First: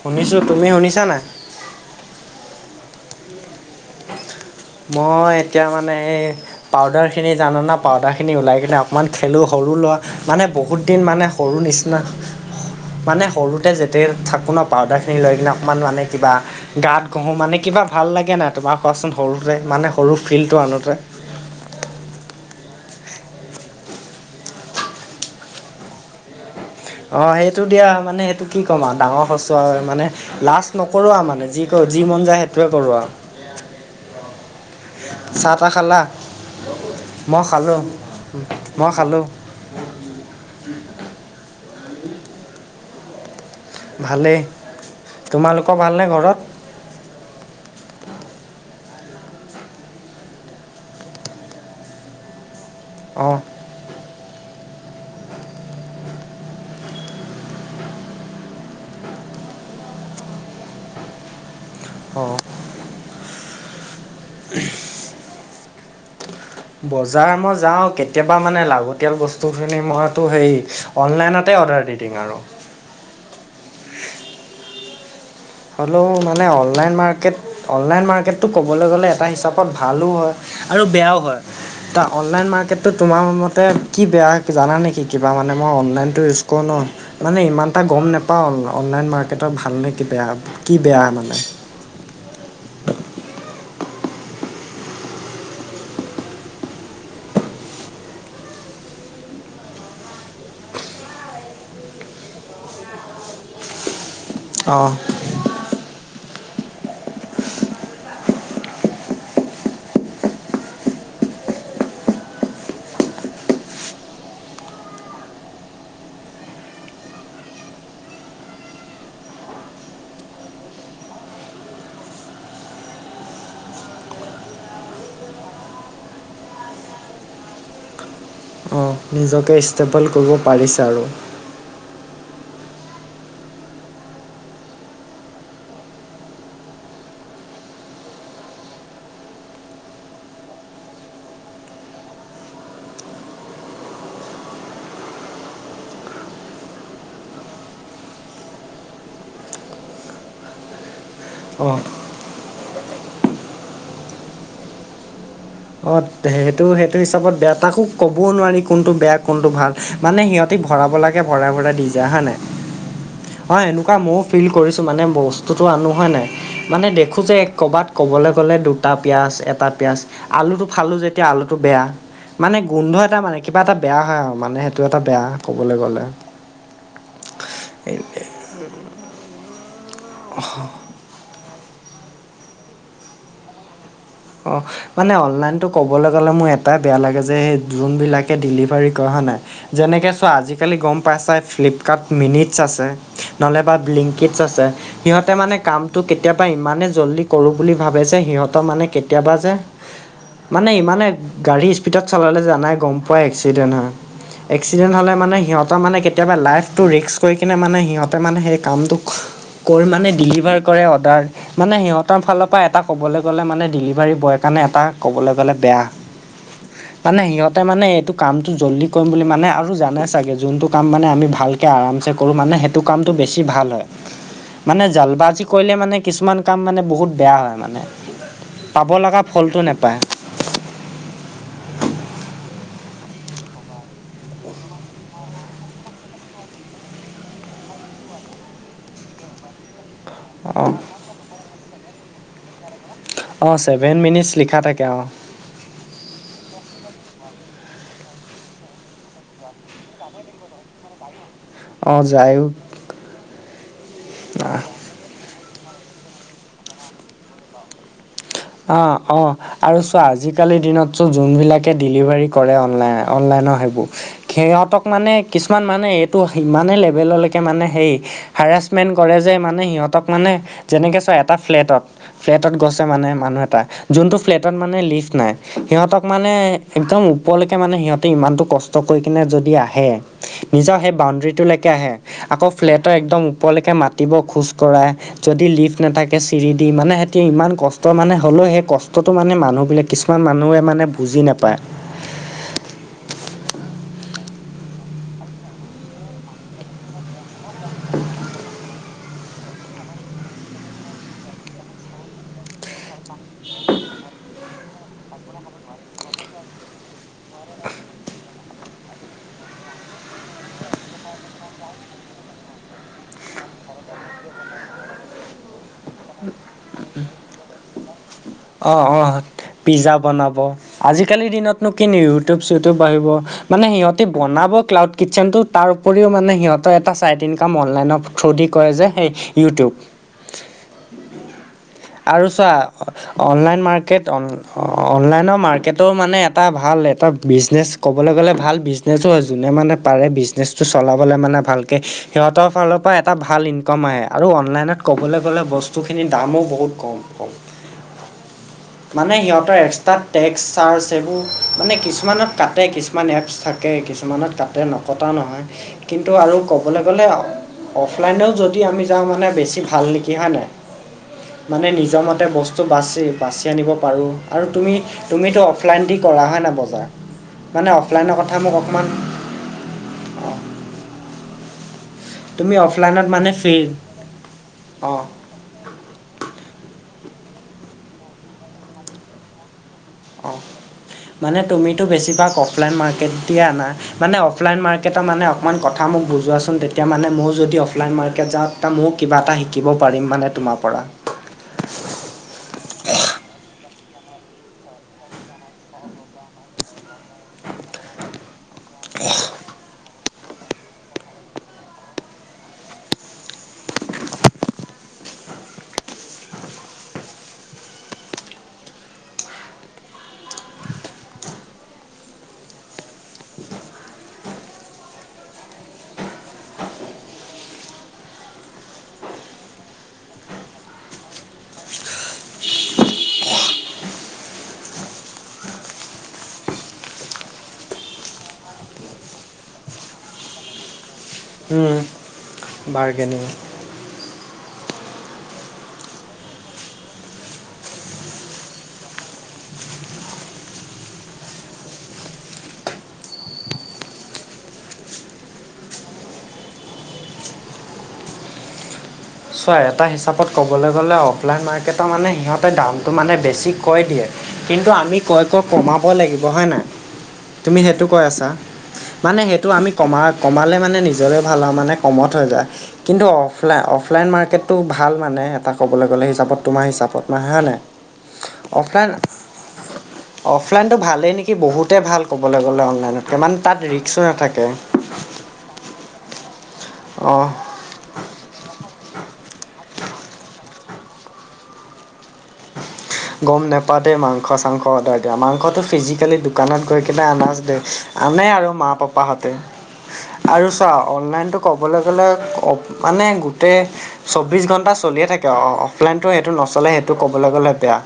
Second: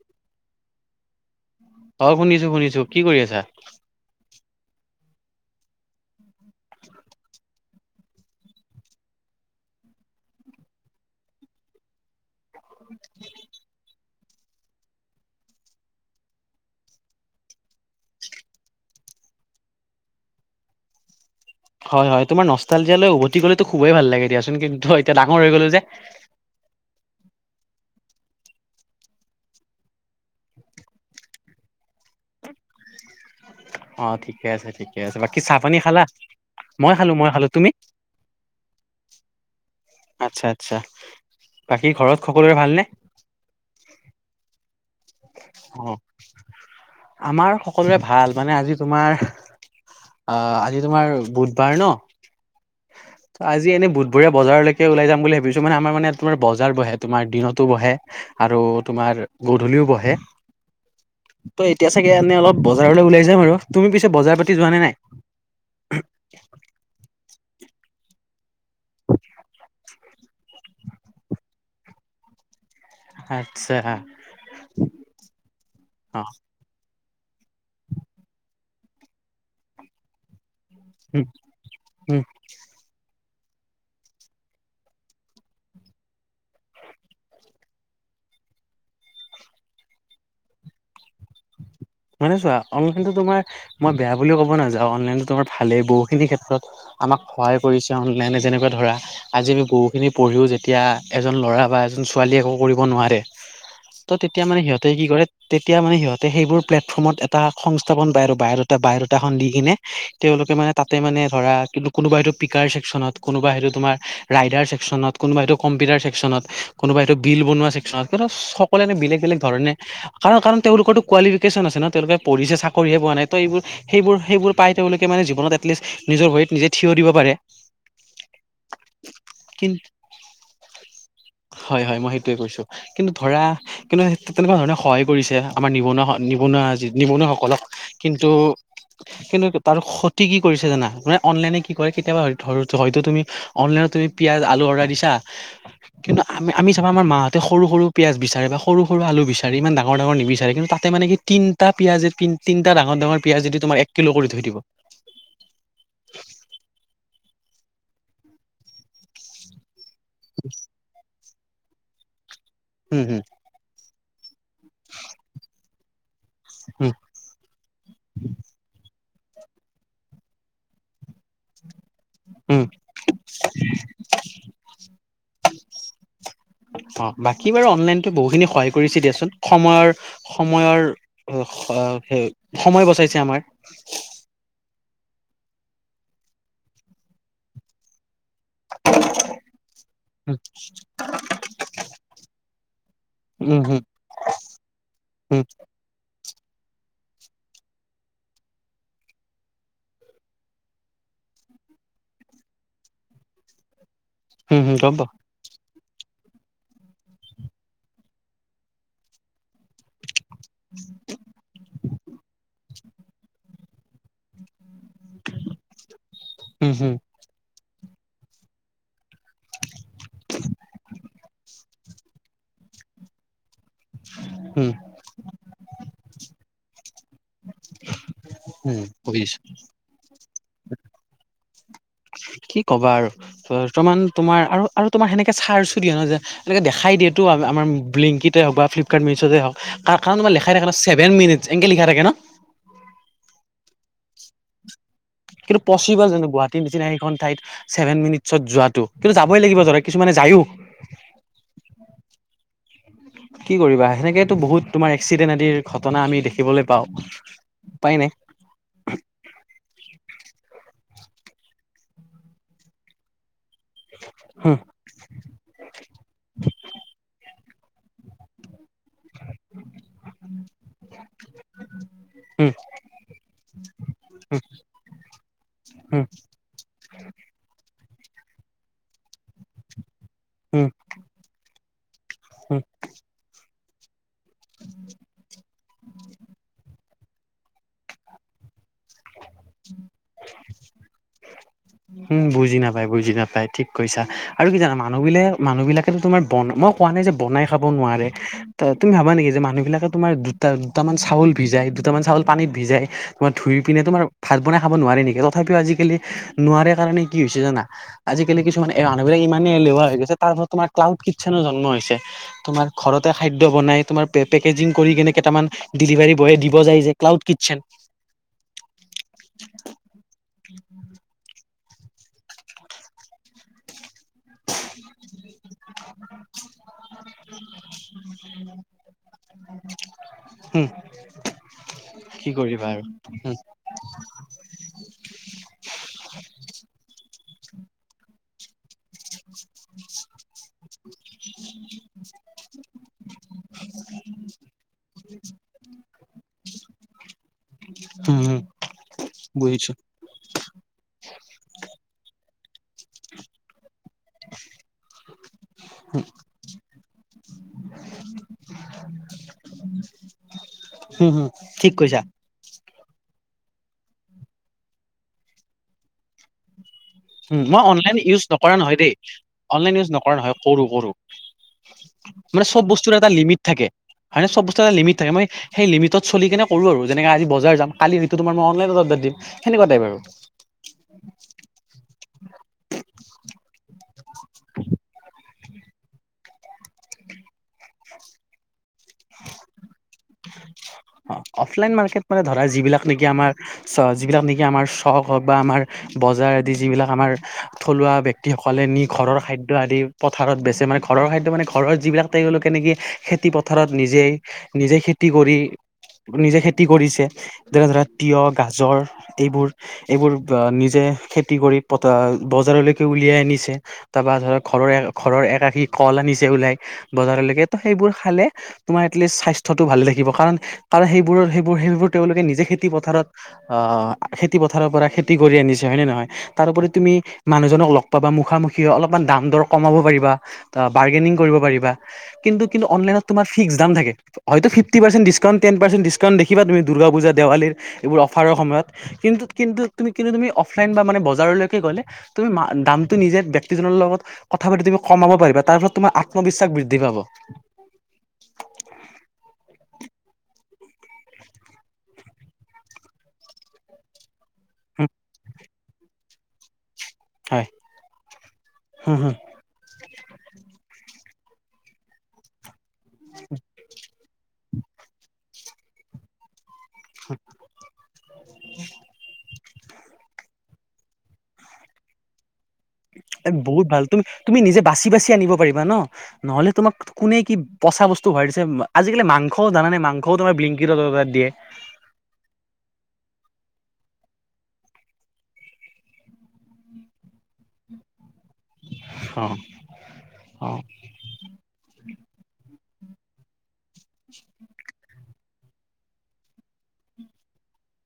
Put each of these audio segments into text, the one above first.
শুনিছো, তুমি শুনিছা নাই? অ', শুনিছো শুনিছো, কি কৰি আছা? মই এতিয়া মানে, এই পাউদাৰখিনি জাননা পাউদাৰ খিনি ওলাই কিনে অকণমান খেলোঁ সৰু লোৱা, মানে বহুত দিন মানে সৰু নিচিনা মানে সৰুতে যেতে থাকো ন পাউদাৰ খিনি লৈ কিনে অকমান মানে কিবা- গাত ঘহোঁ মানে কিবা ভাল লাগে নাই তোমাৰ কচোন সৰুতে মানে সৰু ফিল্ডটো আনোতে। হয়ঁ হূয় তোমাৰ নষ্টালজিয়ালৈ উভতি গলেতো খুবেই ভাল লাগে দিয়াচোন কিন্তু এতিয়া ডাঙৰ হৈ গ'লো যে। অঁ সেইটো দিয়া মানে সেইটো কি ক'ম আৰু ডাঙৰ সচ আৰু মানে- লাষ্ট নকৰোঁ আও মানে যি কৰ যি মন যায় সেইটোৱে কৰোঁ আও। অঁ ঠিকে আছে ঠিকে আছে বাকী চাহ পানী খালা মই খালো মই খালো তুমি? মই খালোঁ। আচ্ছা আচ্ছা বাকী ঘৰত সকলোৰে ভালনে? ভালে। অঁ! আমাৰ সকলোৰে ভাল মানে আজি তোমাৰ আ আজি তোমাৰ বুধবাৰ ন। অঁ! আজি এনে বুধবীয়া বাৰলৈকেওলাই যাম বুলি ভাবিছো মানে আমাৰ মানেয়াত তোাৰ বজাৰ বে তমাৰ দিনতো বহে। আৰু তোমাৰ গধূলিও বহে। তই এতিয়া চাগে অঁ এনে অলপ বজাৰলৈ ওলাই যাম আৰু তুমি পিছে বজাৰ পাতি যোৱা নে নাই? বজাৰ মই যাওঁ কেত- কেতিয়াবা মানে লাগতিয়াল বস্তুখিনি মইতো সেই অনলাইনতে অৰ্ডাৰ দি দিম আৰু। আচ্ছাহা। হ'লেও মানে অনলাইন মাৰ্কেট অনলাইন মাৰ্কেটটো ক'বলৈ গ'লে এটা হিচাপত ভালো হয়। আৰু বেয়াও উম হয়ঁ ত উম অনলাইন মাৰ্কেট- তো তোমাৰ মতে কি বেয়া জানা নেকি কিবা মানে মই অনলাইনটো ইউজ কৰোঁ ন। মানে ইমান এটা গম নোপাওঁ অনলাইন মাৰ্কেটৰ ভালনে কি বেয়া কি বেয়া মানে। মানে চোৱা অনলাইনতো তোমাৰ মই বেয়া বুলিও ক'ব নাযাওঁ অনলাইনতো তোমাৰ ভালেই বহুখিনি ক্ষেত্ৰত। আমাক সহায় কৰিছে অনলাইনে যেনেকুৱা ধৰা- আজি আমি বহুখিনি পঢ়িও যেতিয়া এজন ল'ৰা বা এজন ছোৱালী একো কৰিব নোৱাৰে। তো তেতিয়া মানে সিহঁতে অঁ কি কৰে তেতিয়া মানে সিহঁতে সেইবোৰ- প্লেটফৰ্মত এটা সংস্থাপন পায় আৰু বায়েৰটে বায়েৰটে এখন দি কিনে তেওঁলোকে মানে তাতে মানে ধৰা কিন্তু! কোনোবা সটোক ছেকচনত কোনোবাইটো তোমাৰ- ৰাইডাৰ চেকছনত কোনোবা এইটো কম্পিউটাৰ চেকছনত কোনোবাই এইটো গিল বনোৱা চেকছনত সকলোৱে বেলেগ বেলেগ ধৰণে কাৰণ কাৰণ তেওঁলোকোতো কোৱালিটি লোকেচন আছে ন তেওঁলোকে পঢ়িছে চাকৰিয়ে পোৱা নাই ত এইবোৰ- সেইবোৰ সেইবোৰ পাই তেওঁলোকে মানে জীৱনত এটলিষ্ট নিজৰ ভৰিত নিজে থিয় দিব পাৰে। অঁ নিজকে ইষ্টেবল কৰিব পাৰিছে আৰু। হয়ঁ হয়ঁ মই সেইটোৱে কৈছোঁ কিন্তু ধৰা কিন্তু তেনেকুৱা ধৰণে সহায় কৰিছে আমাৰ নিবনুৱা- নিবনুৱা যি নিবনুৱা সকলক কিন্তু! কিন্তু তাৰ ক্ষতি কি কৰিছে জানা মানে অনলাইনে কি কৰে কেতিয়াবা ধৰ হয়টো তুমি- অনলাইনত তুমি পিঁয়াজ আলু অৰ্ডাৰ দিছ। - কিন্তু আমি আমি চাবা আমাৰ মাহঁতে সৰু সৰু পিয়াজ বিচাৰে বা সৰু সৰু আলু বিচাৰে ইমান ডাঙৰ ডাঙৰ নিবিচাৰে কিন্তু তাত- তাতে মানে কি তিনটা অঁ পিয়াঁজে তিন তিনটা ডাঙৰ ডাঙৰ পিয়াজেদি তোমাৰ এক কিলো কৰি থৈ দিব। অঁ ধে সেইটো সেইটো হিচাপত বেয়া তাকো ক'বও নোৱাৰি কোনটো বেয়া কোনটো ভাল। মানে সিহঁতে ভৰাব লাগে ভৰাই ভৰাই দি যায় হয় নাই। হুম হুম। হয় এনেকুৱা মোক- ফিল কৰিছোঁ মানে বস্তুটো আনো হোৱা নাই উম মানে দেখোঁ যে ক'ৰবাত ক'বলৈ গ'লে দুটা- পিয়াজ এটা পিয়াজ আলুটো ফালোঁ যেতিয়া আলুটো বেয়া। মানে উম গোন্ধ এটা মানে কিবা এটা বেয়া হয় আৰু মানে সেইটো এটা বেয়া কবলৈ গ'লে। অ', বাকী বাৰু অনলাইনটো বহু কৰিছে দিয়াচোন সময়ৰ সময়ৰ অ, সময় বচাইছে আমাৰ। অ', মানে অনলাইনটো ক'বলৈ গ'লে মোৰ এটাই বেয়া লাগে যে সেই যোনবিলাক ডেলিভাৰী কৰে হয় নাই। যেনেকে চোৱা আজিকালি গম পাইছাই ফ্লিপকাৰ্ড মিনিটছ আছে। উম নহলে বা হম বিলিংকিচ আছে। সিহঁতে হম মানে কামটো কেতিয়াবা ইমানেই জল্দি কৰোঁ বুলি ভাবে যে সিহঁতৰ মানে কেতিয়াবা যে মানে ইমানে গাড়ী স্পীডত চলালে জানাই গম পোৱাই এক্সিডেণ্ট হয়। হম হম এক্সিডেণ্ট গম পাওঁ হলে মানে সিহঁত সিহঁতৰ মানে কেতিয়াবা লাইফটো ৰিক্স কৰি কেনে মেনে সিহঁতে মানে হে কামটোক কৰ মানে বিলিয়োগ ডেলিভাৰ কৰে অৰ্ডাৰ মানে সিহঁতৰ ফালৰ পৰা এটা ক'বলৈ গ'লে মানে ডেলিভাৰী বয়ৰ কাৰণে এটা ক'বলৈ গ'লে বেয়া হম হম মানে সিহঁত তাৰ মানে এইটো কামটো জল্দি কৰিম বুলি মানে আৰু জানে চাগে যোনটো কাম মানে আমি ভালকৈ আৰামছে কৰোঁ মানে সেইত টো কামটো বেছি ভাল হয়। হম মানে জাল বাজি কৰিলে মানে কিছুমান কাম মানে বহুত বেয়া হয়। মানে [unintelligible] পাব লগা বুজিছো ফলটো নেপায়। কি ক'বা আৰু বৰ্তমান তোমাৰ আৰু-আৰু তোমাৰ সেনেকে চাৰ্চো দিয়ে ন যে এনে দেখাই দিয়েটো আমাৰ ব্লিংকিতে হওঁক বা ফ্লিপকাৰ্ড মিছোতে হওঁক। কাৰ্তখানত মানে লেখাই থাকে। অ'। ন ছেভন মিনিটছ এনকে লিখা থাকে ন। অ', চেভেন মিনিটছ লিখা থাকে। অ, কিন্তু, পচিবল জানোঁ গুৱাহাটীৰ নিচিনা সেইখন ঠাইত। ছেভেন মিনিটছত যোৱাটো কিন্তু যাবই লাগিব ধৰা কিছুমানে যায়ও। অ', যায়ও। কি কৰিবা সেনেকেটো বহুত তোমাৰ এক্সিডেণ্ট আদিৰ ঘটনা আমি দেখিবলৈ পাওঁ উপায় নাই। অ', অ, আৰু চোৱা আজিকালিৰ দিনত চব যোনবিলাকে ডেলিভাৰী কৰে। অনলাইন অনলাইনৰ সেইবোৰ হুম সিহঁতক মানে কিছুমান মানে এইটো ইমানেই লেভেললৈকে মানে সেই হাৰাছমেণ্ট কৰে। যে মানে সিহঁতক মানে যেনেকৈ চব এটা ফ্লেটত হুম ফ্লেটত গৈছে মানে মানুহ এটা যোনটো ফ্লেটত মানে লিফ্ট নাই। সিহঁতক হুম মানে একদম ওপৰলৈকে মানে সিহঁত ইমানতটো কষ্ট কৰি কেনে যদি আহে হুম নিজৰ সেই বাউণ্ডাৰীটোলৈকে আহে আকৌ হুম ফ্লেটৰ একদম ওপৰলৈকে মাত দিব খোজ কঢ়া যদি লিফ্ট নাথাকে। চিৰিদি মানে সিহতি ইমান কষ্ট টো মানে হ'লেও সেই কষ্টটো মানে মানুহবিলাক কিছুমান মানুহে মানে বুজি নাপায়। উম', বুজি নাপায়। বুজি নাপায়। ঠিক কৈছা। আৰু কি জানা মানুহ গিলায় মানুহ বিলাকেটো তোমাৰ বনব কোৱা নাই যে বনাই খাব নোৱাৰে। ত, তুমি ভাবা নেকি যে মানুহবিলাকে তোমাৰ দুটা দুটামান চাউল ভিজাই দুটামান চাউল পানীত ভিজাই তোমাৰ ধুই পিনে তোমাৰ ভাত বনাই খাব নোৱাৰে নেকি? তথাপিও আজিকালি নোৱাৰে কাৰণে কি হৈছে জানা? আজিকালি কিছুমান এই মানুহবিলাক ইমানেই এলেহুৱা হৈ গৈছে। তাৰপৰা তোমাৰ ক্লাউড কিটচেনো জন্ম হৈছে। তোমাৰ ঘৰতে খাদ্য বনাই তোমাৰ পে পেকেজিং কৰি কেনে কেটামান ডেলিভাৰী বয়ে দিব যায় যে। Cloud kitchen. অ', অ, পিজ্জা বনাব আজিকালিৰ দিনত কিন ইউটিউব চউটিউব আহিব মানে সিহঁতি বনাব ক্লাউড কিটচেনটো তাৰ উপৰিও মানে সিহঁতৰ এটা চাৰিদিন কাম অনলাইনৰ থ্ৰু দি কয় যে সেই ইউটিউব। হম আৰু কি চোৱা কৰিবা আৰু। অনলাইন মাৰ্কেট অনলাইনৰ মাৰ্কেটৰ মানে এটা ভাল এটা বিজনেছ ক'বলৈ গ'লে ভাল বিজনেছো আৰু যোনে মানে পাৰে বিজনেছ চ চলাবলৈ মানে ভালকৈ সিহঁতৰ ফালৰ পৰা এটা ভাল ইনকাম আহে, আৰু অনলাইনত ক'বলৈ গ'লে বস্তুখিনিৰ দামো বহুত কম কম। উম হম মানে সিহঁতৰ বুজিছো এক্সট্ৰা টেক্স চাৰ্জ সেইবোৰ মানে কিছুমানত কাটে কিছুমান এপছ থাকে কিছুমানত কাটে ন কটা নহয়। কিন্তু আৰু ক'বলৈ গ'লে অফলাইনেও যদি আমি যাওঁ মানে বেছি ভাল নেকি হয় নাই। হম হম মানে ঠিক কৈছা নিজৰ মতে ব স্তু বাছি বাছি আনিব পাৰোঁ। আৰু তুমি তুমিটো অফলাইন দি কৰা হয় নহয় বজাৰ। উম মই মানে অনলাইন অফলাইনৰ ইউজ কথা মোক নকৰা নহয় অকণমান দেই। অনলাইন ইউজ নকৰা অঁ নহয় কৰোঁ কৰোঁ। মানে‌ তুমি চব বস্তুৰ অফলাইনত এটা মানে লিমিট ফ্ৰী থাকে হয় নে, চব বস্তু এটা লিমিট অঁ থাকে, মই সেই লিমিটত চলি কিনে কৰোঁ আৰু যেনেকে আজি বজাৰ যাম কালিটো হয়তো মই অনলাইন অৰ্ডাৰ দিম সেনেকুৱা টাইপ আৰু। অঁ মানে তুমিতো বেছিভাগ অফলাইন মাৰ্কেট দিয়ে আনা। মানে অফলাইন মাৰ্কেটৰ মানে অকণমান কথা মোক বুজোৱাচোন, তেতিয়া মানে মোৰ যদি অফলাইন মাৰ্কেট যাওঁ মইয়ো কিবা এটা শিকিব পাৰিম মানে তোমাৰ পৰা। অ', অফলাইন মাৰ্কেট মানে ধৰা যিবিলাক নেকি আমাৰ চ যিবিলাক নেকি আমাৰ চখ হওক বা আমাৰ, বজাৰ আদি যিবিলাক আমাৰ থলুৱা ব্যক্তিসকলে নি ঘৰৰ খাদ্য আদি। পথাৰত বেচে মানে ঘৰৰ খাদ্য মানে ঘৰৰ যিবিলাক তেওঁলোকে নেকি খেতি পথাৰত নিজেই নিজে খেতি কৰি নিজে খেতি কৰিছে। যেনে ধৰা তিয়ঁহ, গাজৰ এইবোৰ। এইবোৰ নিজে খেতি কৰি পতা বজাৰলৈকে উলিয়াই আনিছে। তাৰপৰা ধৰক ঘৰৰ ঘৰৰ এক আশী কল আনিছে ওলাই। বজাৰলৈকে ত সেইবোৰ খালে তোমাৰ এটলিষ্ট স্বাস্থ্য টো ভালে থাকিব, কাৰণ কাৰণ সেইবোৰত সেইবোৰ সেইবোৰ তেওঁলোকে নিজে খেতি পথাৰত অ', খেতি পথাৰৰ পৰা খেতি কৰি আনিছে হয় নে নহয়। তাৰোপৰি তুমি মানুহজনক লগ পাবা মুখামুখি অলপমান দাম দৰ কমাব পাৰিবা। বাৰ্গেনিং কৰিব পাৰিবা, উম, কিন্তু কিন্তু অনলাইনত বাৰ্গেনিং তোমাৰ ফিক্স দাম থাকে। হয়তো fifty percent discount ten percent discount দেখিবা তুমি দুৰ্গা পূজা দেৱালীৰ এইবোৰ অফাৰৰ সময়ত। কিন্তু কিন্তু কিন্তু তুমি অফলাইন বা মানে বজাৰলৈকে গ'লে, তুমি মা দামটো নিজে ব্যক্তিজনৰ লগত কথা পাতি তুমি কমাব পাৰিবা, তাৰ ফলত তোমাৰ আত্মবিশ্বাস বৃদ্ধি পাব। চোৱা এটা হিচাপত ক'বলৈ গ'লে অফলাইন মাৰ্কেটৰ মানে সিহঁতে দামটো মানে বেছি কৈ দিয়ে। কিন্তু হুম, আমি কৈ কৈ কমাব লাগিব হয় নাই। হয় তুমি সেইটো কৈ আছা হুম হুম মানে সেই টো আমি কমা-কমালে মানে নিজৰে ভাল আৰু কমত হৈ যায়। কিন্তু অফলাইন মাৰ্কেট টো ভাল মানে এটা ক'বলৈ গ'লে হিচাপত তোমাৰ হিচাপত না হয় নাই। অফলাইন অফলাইনটো ভালেই নেকি বহুতে ভাল ক'বলৈ গ'লে অনলাইনত কে। এ বহুত ভাল তুমি তুমি নিজে বাচি বাচি আনিব পাৰিবা ন নহলে তোমাক কোনে অঁ কি পচা বস্তু ভৰাই দিছে আজিকালি মাংস জানানে মাংসও তোমাৰ ব্লিংকিত অৰ্দাৰ দিয়ে। গম নাপাওঁ দেই মাংস চাংস অৰ্ডাৰ দিয়া মাংসটো ফিজিকেলি দোকানত গৈ কিনে আনাজ দে আনে আৰু। মা পাপা অ হঁতে আৰু অ চা অনলাইনটো কবলৈ গলে, মানে গোটেই চৌবিশ ঘণ্টা চলিয়ে থাকে অ, অফলাইনতো সেইটো নচলে সেইটো কবলৈ গলে বেয়া।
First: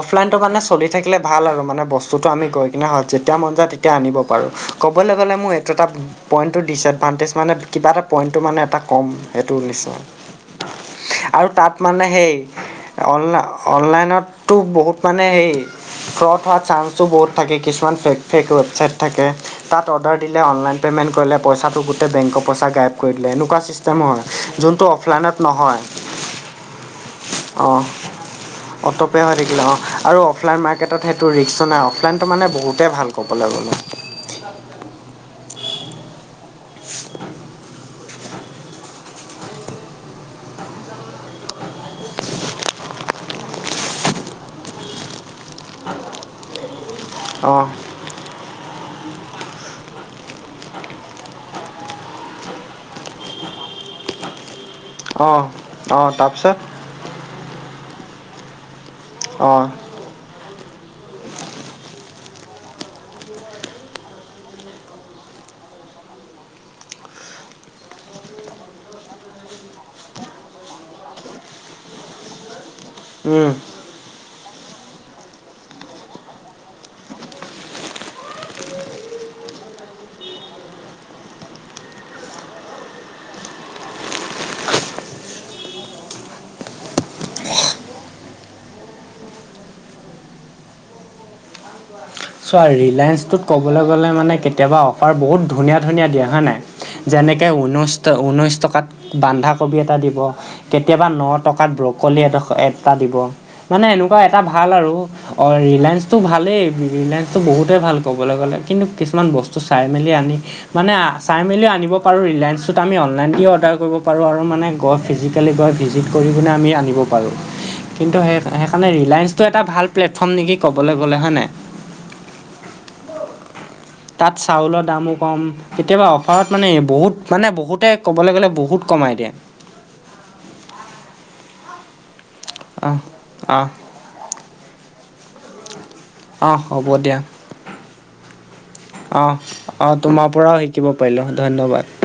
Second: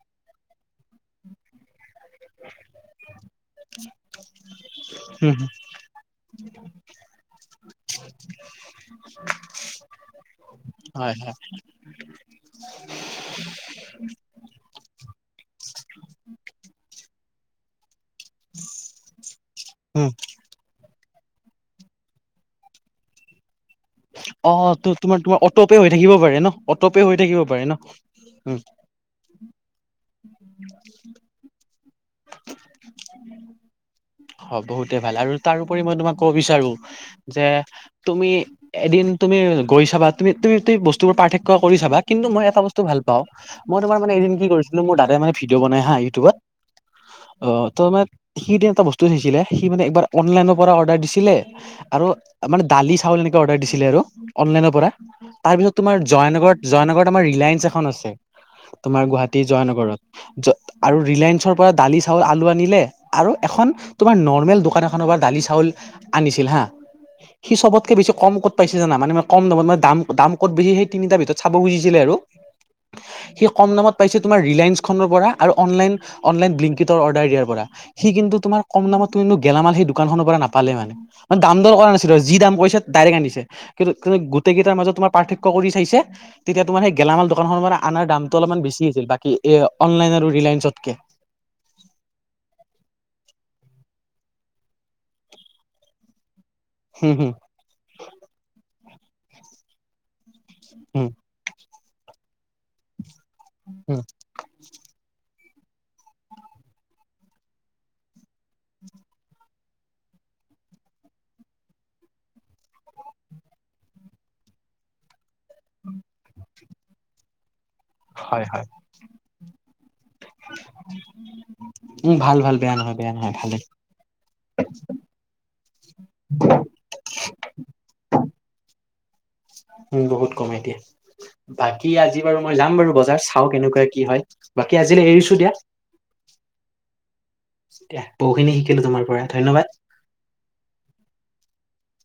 অফলাইনটো মানে চলি থাকিলে ভাল আৰু মানে বস্তু যিটো আমি গৈ পিনে হয় যেতিয়া মন যায় তেতিয়া আনিব পাৰোঁ, কবলৈ হুম গলে হুম, মোৰ এইটো এটা পইণ্টটোৰ দিছে ভানটেজ মানে কিবা এটা পইণ্টটো মানে এটা কম, সেইটোৰ নিচিনা হয় হয় আৰু তাত মানে সেই অনলা অনলাইনত টো বহুত মানে হেই ফ্ৰড হোৱাৰ চান্সটো বহুত থাকে। কিছুমান ফেক ফেক ৱেবচাইট থাকে, তাত উম অৰ্ডাৰ দিলে অনলাইন পেমেন্ট কৰিলে পইচাটো গোটেই বেংকৰ পইচা গায়েপ কৰি দিলে, এনেকুৱা চিচটেম অ টো তোমাৰ তোমাৰ অটোপে হৈ থাকিব পাৰে নহ, অটোপে হৈ থাকিব পাৰে নহ অটোপে হৈ থাকিলে অ আৰু অফলাইন মাৰ্কেটত সেইটো ৰিক্সো নাই অ প্লেনটো মানে বহুতেই ভাল কবলৈ গলে হব এতিয়া ভালে আৰু তাৰপৰি মই তোমাক কব বিচাৰো, যে তুমি এদিন তুমি গৈ চাবা তুমি তুমি বস্তুবোৰ পাৰ্থক্য কৰি চাবা, কিন্তু মই এটা বস্তু ভাল পাওঁ মই তোমাৰ মানে এদিন কি কৰিছিলো, মোৰ দাদাই মানে ভিডিঅ বনাই হাহ ইউটিউবত অ অঁ তহ মানে সি এটা বস্তু দিছিলে সি মানে একবাৰ অনলাইনৰ পৰা অৰ্ডাৰ দিছিলে আৰু মানে দালি, চাউল এনেকে অৰ্ডাৰ দিছিলে আৰু অনলাইনৰ পৰা অঁ তাৰপিছত তোমাৰ অঁ তাৰপিছত জয়ানগৰত জয়ানগৰত আমাৰ ৰিলায়েন্স এখন আছে তোমাৰ গুৱাহাটী অঁ জয়ানগৰত আৰু ৰিলায়েন্সৰ পৰা দালি, চাউল, আলু আনিলে, আৰু এখন তোমাৰ নৰ্মেল দোকান এখনৰ পৰা দালি, চাউল আনিছিল হা সি চবতকে বেছি কম কত পাইছে জানা, মানে কম দামত মানে দাম কত বেছি সেই তিনিটাৰ ভিতৰত চাব খুজিছিলে আৰু সি উম কম দামত পাইছে তোমাৰ ৰিলায়েন্ঞ্চ খনৰ পৰা, আৰু অনলাইন অনলাইন গ্লিংকিটৰ অৰ্ডাৰ দিয়াৰ পৰা, সি কিন্তু তোমাৰ কম দামত কিন্তু গেলামাল সেই দোকানখনৰ পৰা নাপালে মানে মানে দাম দৰ কৰা নাছিলো, যি দাম কৰিছে ডাইৰেক্ট আনিছে। কিন্তু তুমি গোটেই কেইটাৰ মাজত তোমাৰ পাৰ্থক্য কৰি চাইছে। তেতিয়া তোমাৰ সেই গেলামাল দোকানখনৰ মানে আনাৰ দামটো অলমান বেছি আছিল, বাকী এহ অনলাইন আৰু ৰিলায়েন্ঞ্চতকে চোৱা ৰিলায়েন্সটোত কবলৈ গলে মানে কেতিয়াবা অফাৰ বহুত ধুনীয়া ধুনীয়া দিয়ে হয় নাই হুম হুম যেনেকে ঊনৈশ ঊনৈশ টকাত বান্ধাকবি এটা দিব। কেতিয়াবা হুম নহ টকাত ব্ৰকলি এটা এটা দিব, মানে হুম এনেকুৱা এটা ভাল আৰু অ ৰিলায়েন্সটো ভালেই ৰিলায়েন্ঞ্চটো বহুতেই ভাল কবলৈ গলে, কিন্তু কিছুমান বস্তু চাই মেলি আনি মানে চাই মেলিও আনিব পাৰোঁ, ৰিলেঞ্চটোত আমি অনলাইন দিও অৰ্ডাৰ কৰিব পাৰোঁ আৰু মানে গছ ফিজিকেলি গৈ ভিজিট কৰিও কিনে আমি আনিব পাৰোঁ। কিন্তু সেই সেইকাৰণে ৰিলায়েন্ঞ্চটো এটা ভাল প্লেটফৰ্ম নেকি কবলৈ গলে হয়নে উম ভাল ভাল বেয়া নহয় বেয়া নহয় ভালে তাত চাউলৰ দামো কম, কেতিয়াবা অফাৰত মানে বহুত মানে বহুতে কবলৈ গলে বহুত কমাই দিয়ে। উম বহুত কমাই দিয়ে। বাকী আজি বাৰু মই যাম অঁ বাৰু বজাৰ চাওঁ অঁ কেনেকুৱা কি হয়, বাকী আজিলৈ এৰিছো দিয়া। অহ হ হব দিয়া দিয়া, বহুখিনি শিকিলো তোমাৰ পৰা অঁ ধন্যবাদ। অঁ তোমাৰ পৰাও শিকিব পাৰিলোঁ, ধন্যবাদ।